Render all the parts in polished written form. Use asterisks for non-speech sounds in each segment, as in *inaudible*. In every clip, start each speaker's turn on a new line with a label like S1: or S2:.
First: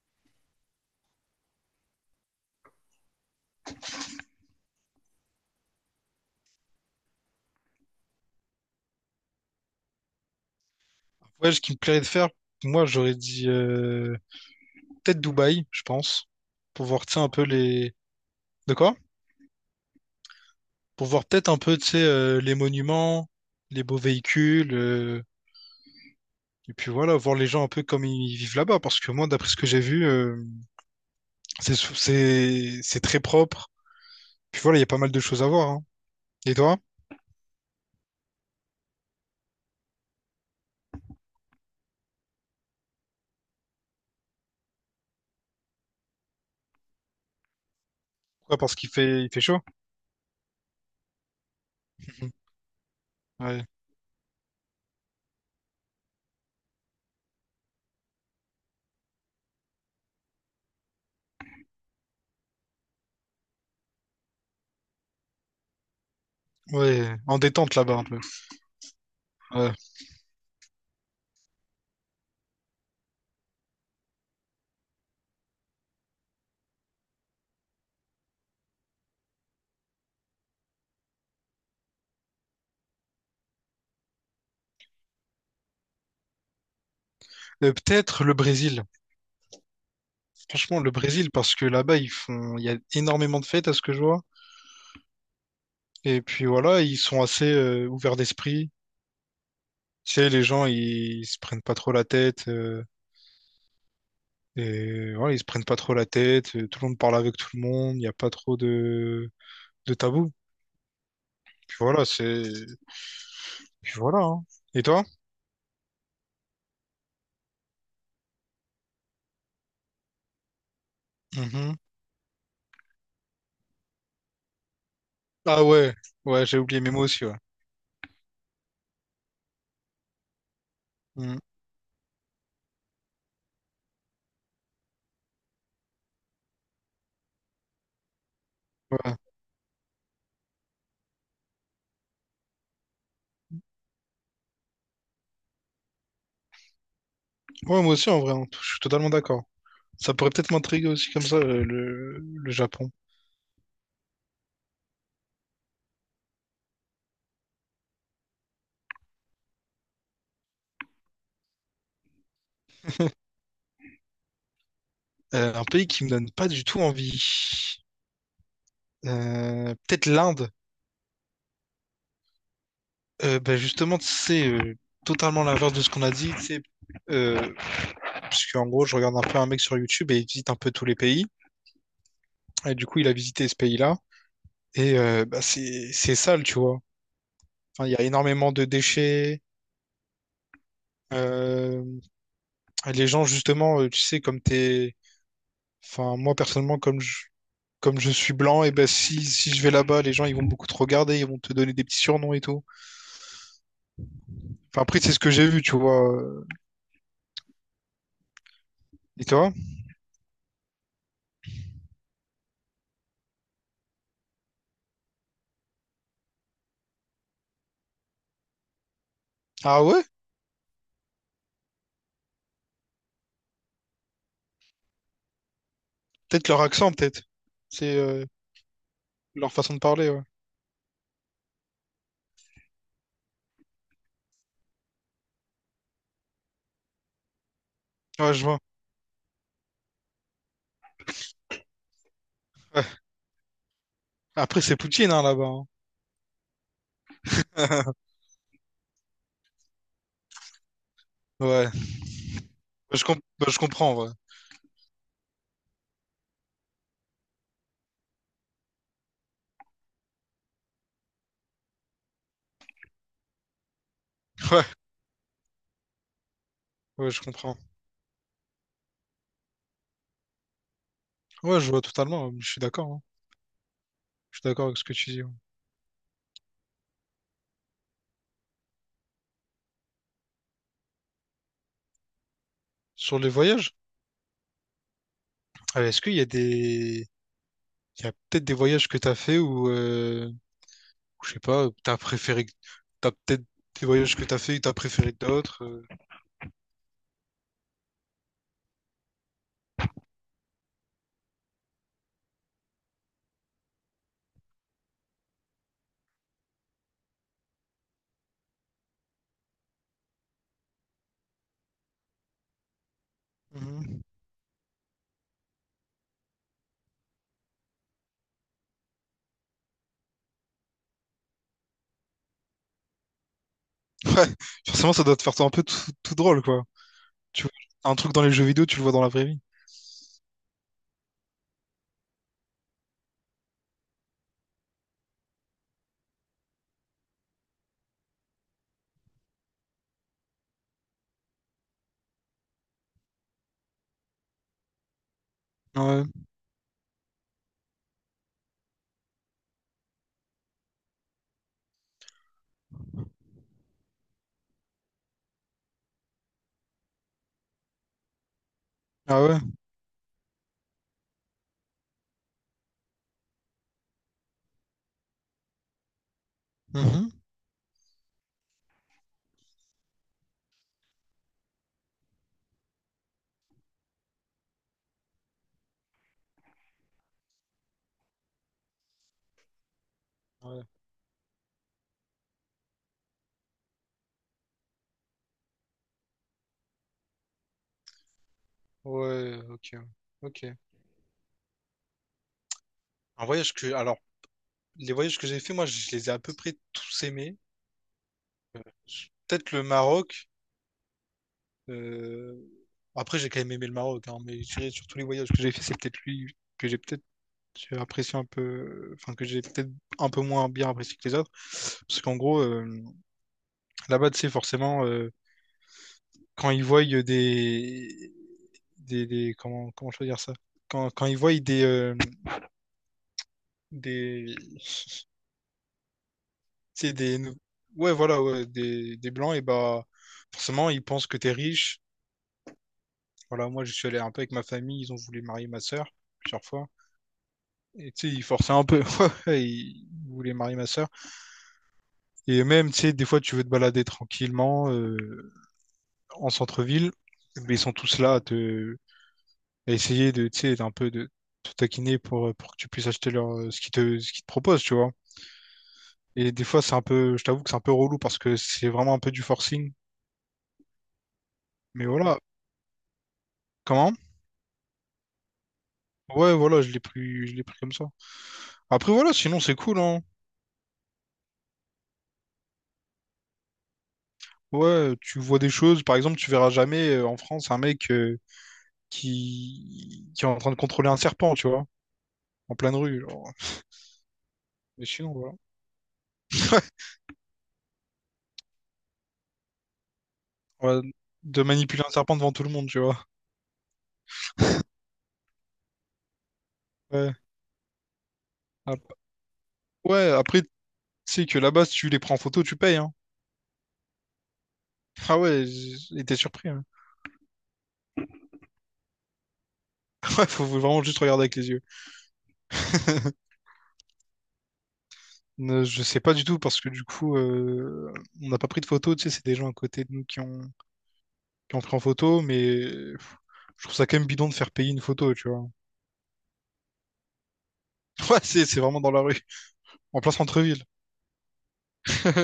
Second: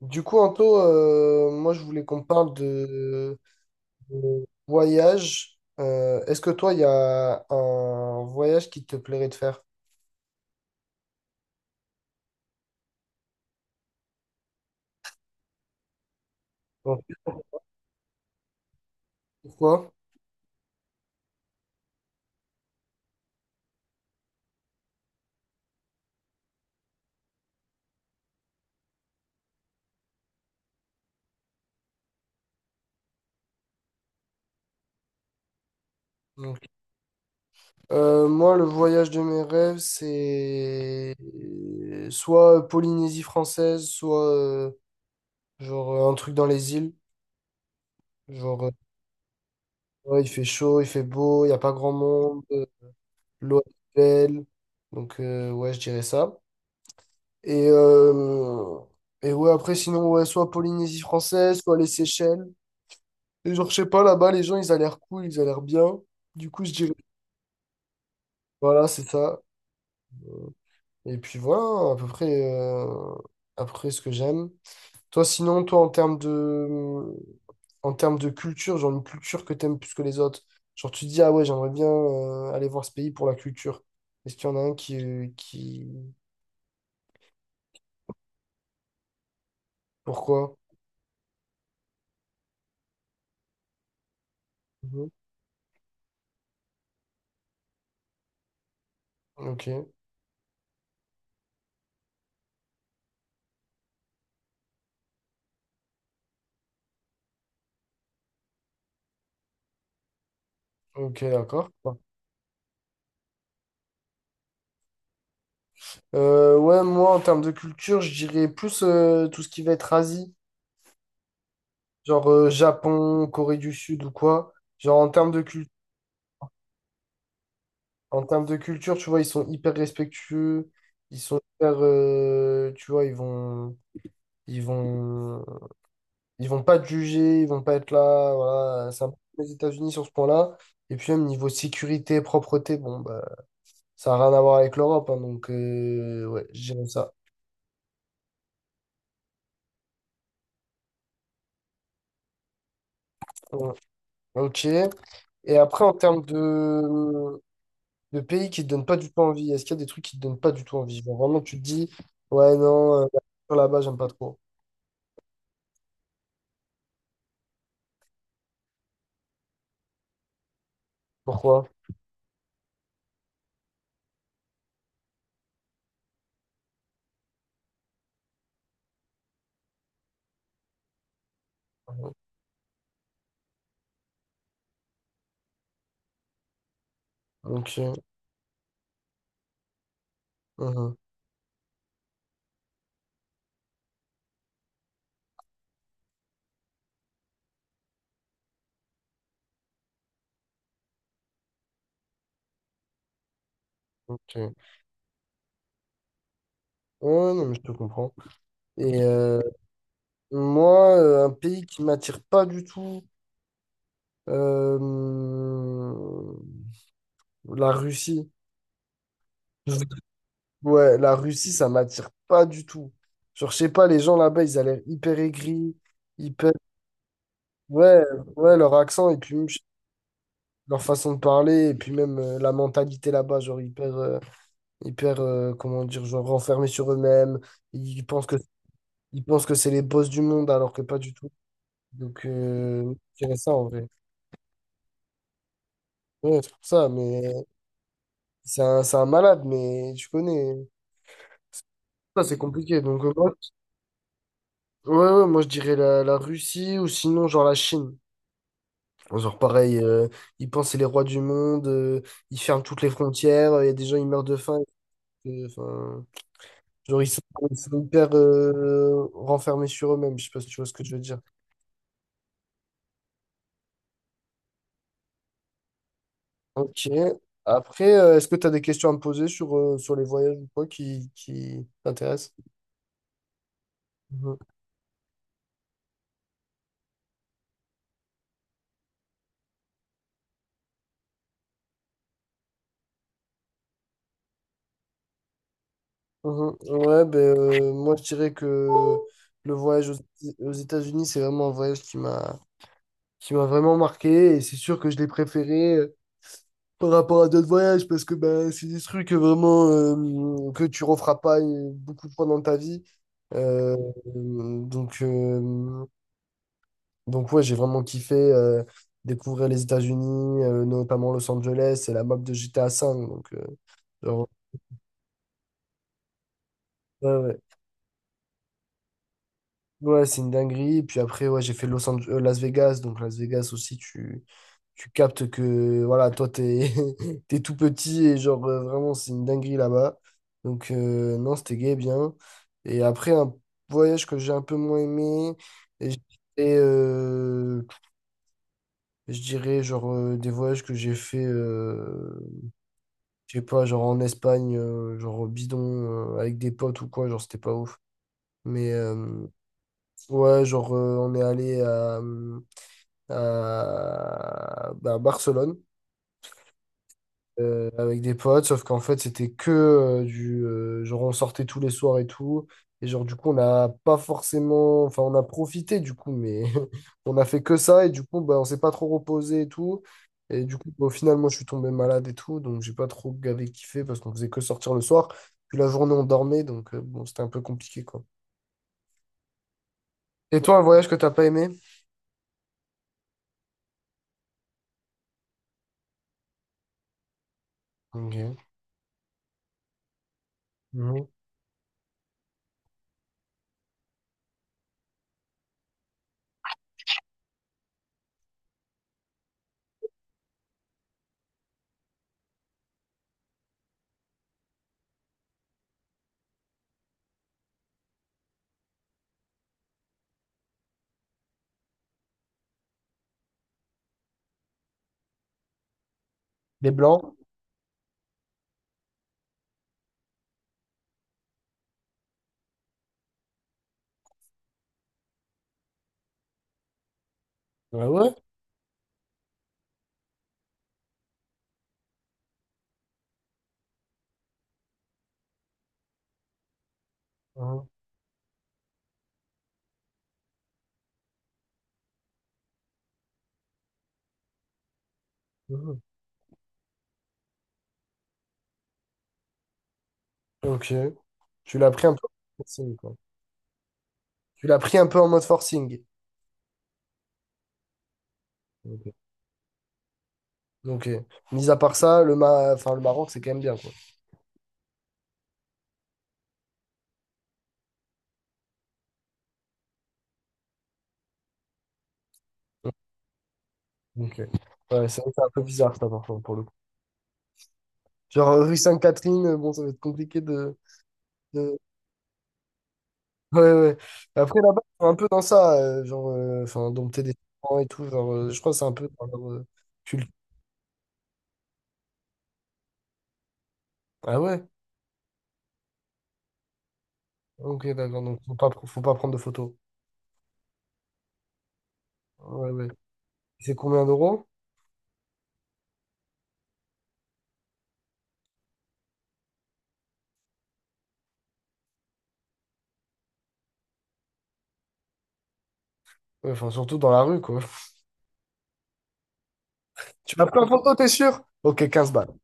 S1: Du coup, Anto, moi je voulais qu'on parle de voyage. Est-ce que toi, il y a un voyage qui te plairait de faire?
S2: Ouais, ce qui me plairait de faire, moi, j'aurais dit peut-être Dubaï, je pense, pour
S1: Donc,
S2: voir, tu sais, un peu les... De quoi?
S1: pourquoi?
S2: Pour voir peut-être un peu, tu sais, les monuments, les beaux véhicules, et puis voilà, voir les gens un peu comme ils vivent là-bas, parce que moi, d'après ce que j'ai vu, c'est très propre. Puis voilà, il y a pas mal de choses à voir, hein. Et
S1: Donc,
S2: toi?
S1: moi, le voyage de mes rêves, c'est soit Polynésie française, soit un truc dans les îles.
S2: Pourquoi?
S1: Genre, euh,
S2: Parce qu'il fait chaud?
S1: ouais, il fait chaud, il fait beau, il n'y a pas grand monde, l'eau
S2: Ouais,
S1: est belle. Donc, ouais, je dirais ça. Et, euh, et ouais, après, sinon, ouais, soit Polynésie française, soit les Seychelles. Et genre, je sais pas, là-bas, les gens, ils ont l'air cool, ils ont l'air bien. Du coup, je dirais,
S2: ouais, en détente là-bas un peu.
S1: voilà, c'est ça.
S2: Ouais.
S1: Et puis voilà, euh, à peu près ce que j'aime. Toi, sinon, toi, en termes de culture, genre une culture que t'aimes plus que les autres. Genre, tu te dis, ah ouais, j'aimerais bien aller voir ce pays pour la culture. Est-ce qu'il y en a un qui...
S2: Peut-être le Brésil.
S1: Pourquoi?
S2: Franchement, le Brésil, parce que là-bas, ils font, il y a énormément de fêtes à ce que je vois.
S1: Mhm.
S2: Et puis voilà, ils sont assez ouverts d'esprit.
S1: Ok,
S2: Tu sais, les gens, ils se prennent pas trop la tête. Et voilà, ils se prennent pas trop la tête. Tout le monde parle avec tout le monde. Il n'y a pas trop de tabou.
S1: ok, d'accord.
S2: Puis voilà, c'est. Puis voilà, hein. Et toi?
S1: Ouais, moi, en termes de culture, je dirais plus tout ce qui va être Asie,
S2: Mhm.
S1: genre Japon, Corée du Sud ou quoi. Genre, en termes de
S2: Ah
S1: cul-
S2: ouais, ouais, j'ai oublié, mais moi aussi, ouais.
S1: en termes de culture, tu vois, ils sont hyper respectueux, ils sont
S2: Mhm.
S1: hyper, tu vois, ils vont, ils vont pas te juger, ils vont pas être là, voilà. C'est un peu
S2: Ouais.
S1: comme les États-Unis sur ce point-là. Et puis, même niveau sécurité, propreté, bon, bah, ça n'a rien à voir avec l'Europe, hein, donc, ouais, je dirais ça.
S2: Ouais, moi aussi, en vrai, hein, je suis totalement d'accord. Ça pourrait peut-être m'intriguer aussi comme ça, le Japon.
S1: Ouais. Ok. Et après, en termes de pays qui te donnent pas du tout envie? Est-ce qu'il y a des trucs qui te donnent pas du tout envie? Genre vraiment, tu te dis, ouais, non, la culture là-bas, j'aime pas trop.
S2: Un pays qui me donne pas du tout envie. Peut-être l'Inde.
S1: Pourquoi?
S2: Ben justement, c'est totalement l'inverse de ce qu'on a dit, tu sais, euh, parce qu'en gros, je regarde un peu un mec sur YouTube et il visite un peu tous les pays. Et du coup, il a visité ce pays-là. Et bah, c'est sale, tu vois. Enfin, il y
S1: Ok.
S2: a énormément de déchets.
S1: Mhm,
S2: Euh, et les gens, justement, tu sais, comme t'es... Enfin, moi, personnellement, comme je suis blanc, et ben si je vais là-bas, les gens, ils vont beaucoup te regarder, ils vont te donner des petits surnoms et tout.
S1: ok. Ouais,
S2: Enfin, après, c'est ce que j'ai vu, tu vois.
S1: non, mais je te comprends. Et
S2: Et toi?
S1: moi, un pays qui m'attire pas du tout, euh, la Russie. Je-
S2: Ah ouais?
S1: Ouais, la Russie, ça m'attire pas du tout. Genre, je sais pas, les gens là-bas, ils ont l'air hyper aigris,
S2: Peut-être
S1: hyper...
S2: leur accent, peut-être. C'est
S1: Ouais, ouais, leur accent, et puis même,
S2: Leur
S1: je
S2: façon de parler, ouais.
S1: leur façon de parler et puis même la mentalité là-bas, genre hyper, hyper, comment dire, genre renfermés sur eux-mêmes. Ils pensent
S2: Ouais,
S1: que,
S2: je vois.
S1: ils pensent que c'est les boss du monde alors que pas du tout. Donc,
S2: Ouais.
S1: je dirais ça en vrai.
S2: Après, c'est Poutine, hein, là-bas, hein.
S1: Ouais, c'est pour ça, mais
S2: *laughs*
S1: c'est un malade, mais tu connais.
S2: Ouais.
S1: Ça, c'est compliqué. Donc, moi,
S2: Bah, je comprends, ouais.
S1: ouais, ouais, moi, je dirais la Russie ou sinon, genre la Chine. Genre pareil, ils pensent que c'est les rois du monde, ils ferment toutes les frontières, il y a des gens, ils meurent de faim.
S2: Ouais,
S1: Enfin, Genre, ils
S2: ouais,
S1: sont,
S2: je
S1: ils
S2: comprends.
S1: sont hyper renfermés sur eux-mêmes. Je sais pas si tu vois ce que je veux dire.
S2: Ouais, je vois totalement, ouais. Je suis d'accord, hein. Je suis d'accord avec ce que tu dis, ouais.
S1: Ok. Après, est-ce que tu as des questions à me poser sur, sur les voyages ou quoi qui t'intéressent?
S2: Sur les voyages,
S1: Mhm.
S2: est-ce qu'il y a des... Il y a peut-être des voyages que t'as fait ou je sais pas, t'as préféré... T'as peut-être des voyages que t'as fait que t'as préféré que d'autres, euh?
S1: Mhm. Ouais, ben, moi, je dirais que le voyage aux États-Unis, c'est vraiment un voyage qui m'a vraiment marqué. Et c'est sûr que je l'ai préféré par rapport à d'autres voyages parce que ben, c'est des trucs vraiment que tu referas pas beaucoup de fois dans ta vie. Euh,
S2: Mhm.
S1: donc, euh, Donc ouais, j'ai vraiment kiffé découvrir les États-Unis, notamment Los Angeles et la map de GTA V. Donc,
S2: Ouais,
S1: genre,
S2: *laughs* forcément, ça doit te faire un peu tout drôle, quoi.
S1: ouais, ouais.
S2: Tu vois, un truc dans les jeux vidéo, tu le vois dans la vraie vie.
S1: Ouais, c'est une dinguerie. Et puis après, ouais, j'ai fait Los Ange- Las Vegas. Donc Las Vegas aussi, tu captes que voilà, toi, t'es *laughs* t'es tout petit et vraiment, c'est une dinguerie là-bas. Donc non, c'était gay, bien. Et après, un voyage que j'ai un peu moins aimé. Et j'ai
S2: Ouais.
S1: fait, je dirais des voyages que j'ai fait je sais pas, genre en Espagne, genre au bidon, avec des potes ou quoi, genre c'était pas ouf. Mais
S2: Ah ouais.
S1: ouais, on est allé à Barcelone.
S2: Mhm.
S1: Avec des potes, sauf qu'en fait, c'était que du... genre, on sortait tous les soirs et tout. Et genre, du coup, on n'a pas forcément... Enfin, on a profité, du coup, mais *laughs* on a fait que ça. Et du coup, bah, on s'est pas trop reposé et tout. Et du
S2: Ouais.
S1: coup, bah, au final, moi, je suis tombé malade et tout. Donc, j'ai pas trop gavé kiffé parce qu'on faisait que sortir le soir. Puis la journée, on dormait. Donc, bon, c'était un peu compliqué, quoi.
S2: Ouais, ok.
S1: Et
S2: Ok.
S1: toi, un voyage que t'as pas aimé?
S2: Un voyage que, alors, les voyages que j'ai fait, moi, je les ai à peu près tous aimés.
S1: Ok.
S2: Euh, Peut-être le Maroc.
S1: Mhm.
S2: Euh, après, j'ai quand même aimé le Maroc, hein, mais je dirais sur tous les voyages que j'ai fait, c'est peut-être lui que j'ai peut-être apprécié un peu, enfin que j'ai peut-être un peu moins bien apprécié que les autres. Parce qu'en gros, là-bas, tu sais, forcément, quand ils voient comment, comment je peux dire ça? Quand ils voient tu
S1: Les
S2: sais,
S1: Blancs?
S2: ouais, voilà, ouais, des blancs, et bah, forcément, ils pensent que t'es riche. Voilà, moi, je suis allé un peu avec ma famille, ils ont voulu marier ma sœur plusieurs fois.
S1: Ah
S2: Et tu
S1: ouais?
S2: sais, il forçait un peu. *laughs* Il voulait marier ma sœur. Et même, tu sais, des fois, tu veux te balader tranquillement en centre-ville. Mais ils
S1: Mhm.
S2: sont tous là à essayer de, tu sais, d'un peu de te taquiner pour que tu puisses acheter leur, ce qu'ils te proposent, tu vois.
S1: Mhm.
S2: Et des fois, c'est un peu, je t'avoue que c'est un peu relou parce que c'est vraiment un peu du forcing.
S1: Ok. Tu l'as pris
S2: Mais
S1: un peu?
S2: voilà. Comment?
S1: Tu l'as pris un peu en mode forcing.
S2: Ouais, voilà, je l'ai pris comme ça. Après,
S1: Ok.
S2: voilà, sinon, c'est cool, hein.
S1: Donc, mis à part ça, le, Ma- enfin, le Maroc, c'est quand même bien, quoi.
S2: Ouais, tu vois des choses. Par exemple, tu verras jamais en France un mec, qui est en train de contrôler un serpent, tu vois, en pleine rue, genre.
S1: Donc,
S2: Mais
S1: ouais, c'est vrai que c'est un
S2: sinon,
S1: peu bizarre, ça, par contre, pour le coup. Genre, rue Sainte-Catherine, bon, ça va être compliqué
S2: voilà. Ouais, de
S1: de-
S2: manipuler un serpent devant tout le monde, tu vois.
S1: Ouais, ouais. Après, là-bas, ils sont un peu dans ça, genre, enfin, dompter des
S2: Ouais,
S1: serpents et tout, genre, je crois que c'est un peu
S2: Ap-
S1: dans leur
S2: ouais
S1: culte.
S2: après, tu sais que là-bas, si tu les prends en photo, tu payes, hein.
S1: Ah ouais?
S2: Ah ouais, j'étais surpris, hein.
S1: Ok, d'accord, donc faut pas prendre de photos.
S2: *laughs* Ouais, faut vraiment juste regarder avec les yeux.
S1: Ouais, ouais.
S2: *laughs*
S1: C'est combien d'euros?
S2: Je sais pas du tout parce que du coup, on n'a pas pris de photos. Tu sais, c'est des gens à côté de nous qui ont pris en photo, mais pff, je trouve ça quand même bidon de faire payer une photo, tu vois.
S1: Ouais, enfin, surtout dans la rue, quoi. *laughs*
S2: *laughs* Ouais, c'est vraiment dans la rue, en plein
S1: Tu m'as pris en
S2: centre-ville.
S1: photo, t'es sûr? Ok, 15 balles.
S2: *laughs*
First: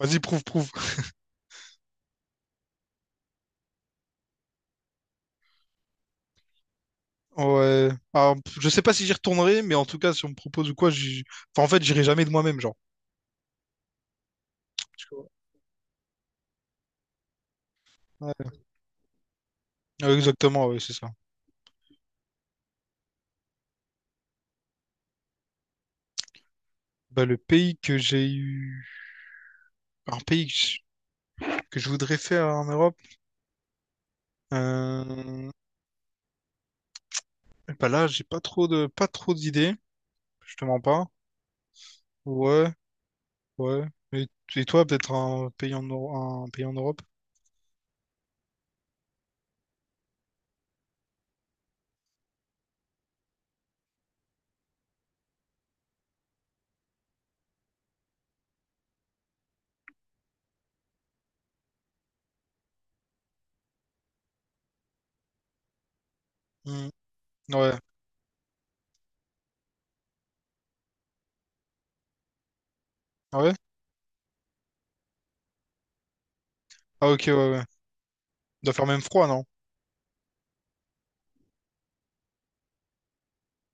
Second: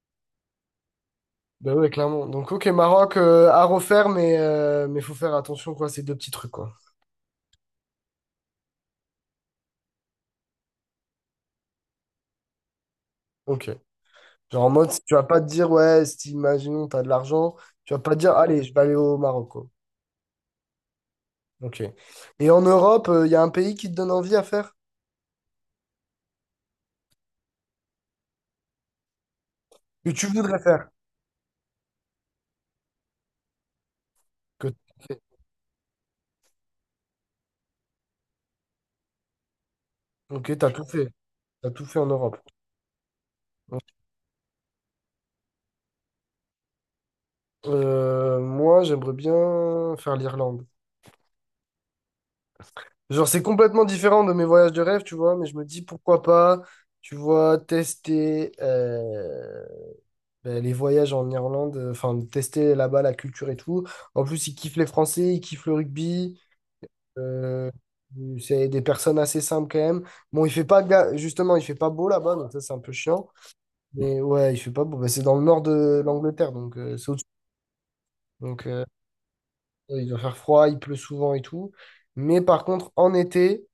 S2: Vas-y, prouve.
S1: Bah ouais, clairement. Donc, ok, Maroc à refaire, mais faut faire attention, quoi, ces deux petits trucs, quoi.
S2: Ouais. Alors, je sais pas si j'y retournerai, mais en tout cas, si on me propose ou quoi, j'y... enfin, en fait, j'irai jamais de moi-même, genre.
S1: Ok. Genre en mode,
S2: Tu
S1: tu vas
S2: vois.
S1: pas te dire, ouais, si imaginons, t'as de l'argent, tu vas pas te dire,
S2: Ouais.
S1: allez, je vais aller au Maroc, quoi.
S2: Ouais, exactement, ouais, c'est ça.
S1: Ok. Et en Europe, il y a un pays qui te donne envie à faire,
S2: Bah, le pays que j'ai eu,
S1: que
S2: un
S1: tu
S2: pays
S1: voudrais faire,
S2: que je voudrais faire en Europe,
S1: que t'as fait.
S2: euh... Bah là, j'ai pas trop de, pas trop d'idées,
S1: Ok,
S2: je te
S1: t'as
S2: mens
S1: tout
S2: pas.
S1: fait. T'as tout fait en Europe.
S2: Ouais, ouais. Et, et toi, peut-être un pays en, un pays en Europe?
S1: Moi, j'aimerais bien faire l'Irlande. Genre, c'est complètement différent de mes voyages de rêve, tu vois, mais je me dis pourquoi pas, tu vois, tester. Ben, les voyages en Irlande, enfin, de tester là-bas la culture et tout. En plus, ils kiffent les Français, ils kiffent le rugby.
S2: Hmm.
S1: euh,
S2: Ouais.
S1: c'est des personnes assez simples quand même. Bon, il fait pas, ga- justement, il fait pas beau là-bas, donc ça, c'est un peu chiant.
S2: Ah ouais.
S1: Mais ouais, il fait pas beau. Ben, c'est dans le nord de l'Angleterre, donc c'est
S2: Ah, ok,
S1: au-dessus.
S2: ouais, ouais.
S1: Donc,
S2: Doit faire même froid, non?
S1: ouais, il doit faire froid, il pleut souvent et tout. Mais par contre, en été,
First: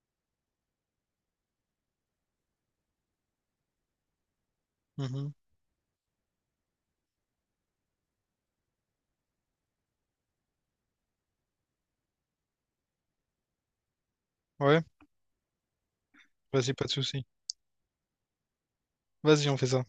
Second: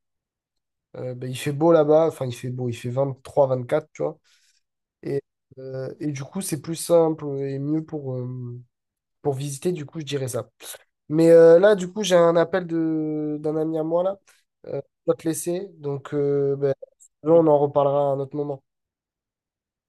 S1: ben, il fait beau là-bas. Enfin, il fait beau, il fait 23, 24, tu vois. Et,
S2: Mhm.
S1: et du coup, c'est plus simple et mieux pour visiter. Du coup, je dirais ça. Mais là, du coup, j'ai un appel de d'un ami à moi là.
S2: Ouais,
S1: Je dois te laisser. Donc,
S2: vas-y,
S1: ben,
S2: pas de souci.
S1: on en reparlera à un autre moment.
S2: Vas-y, on fait ça.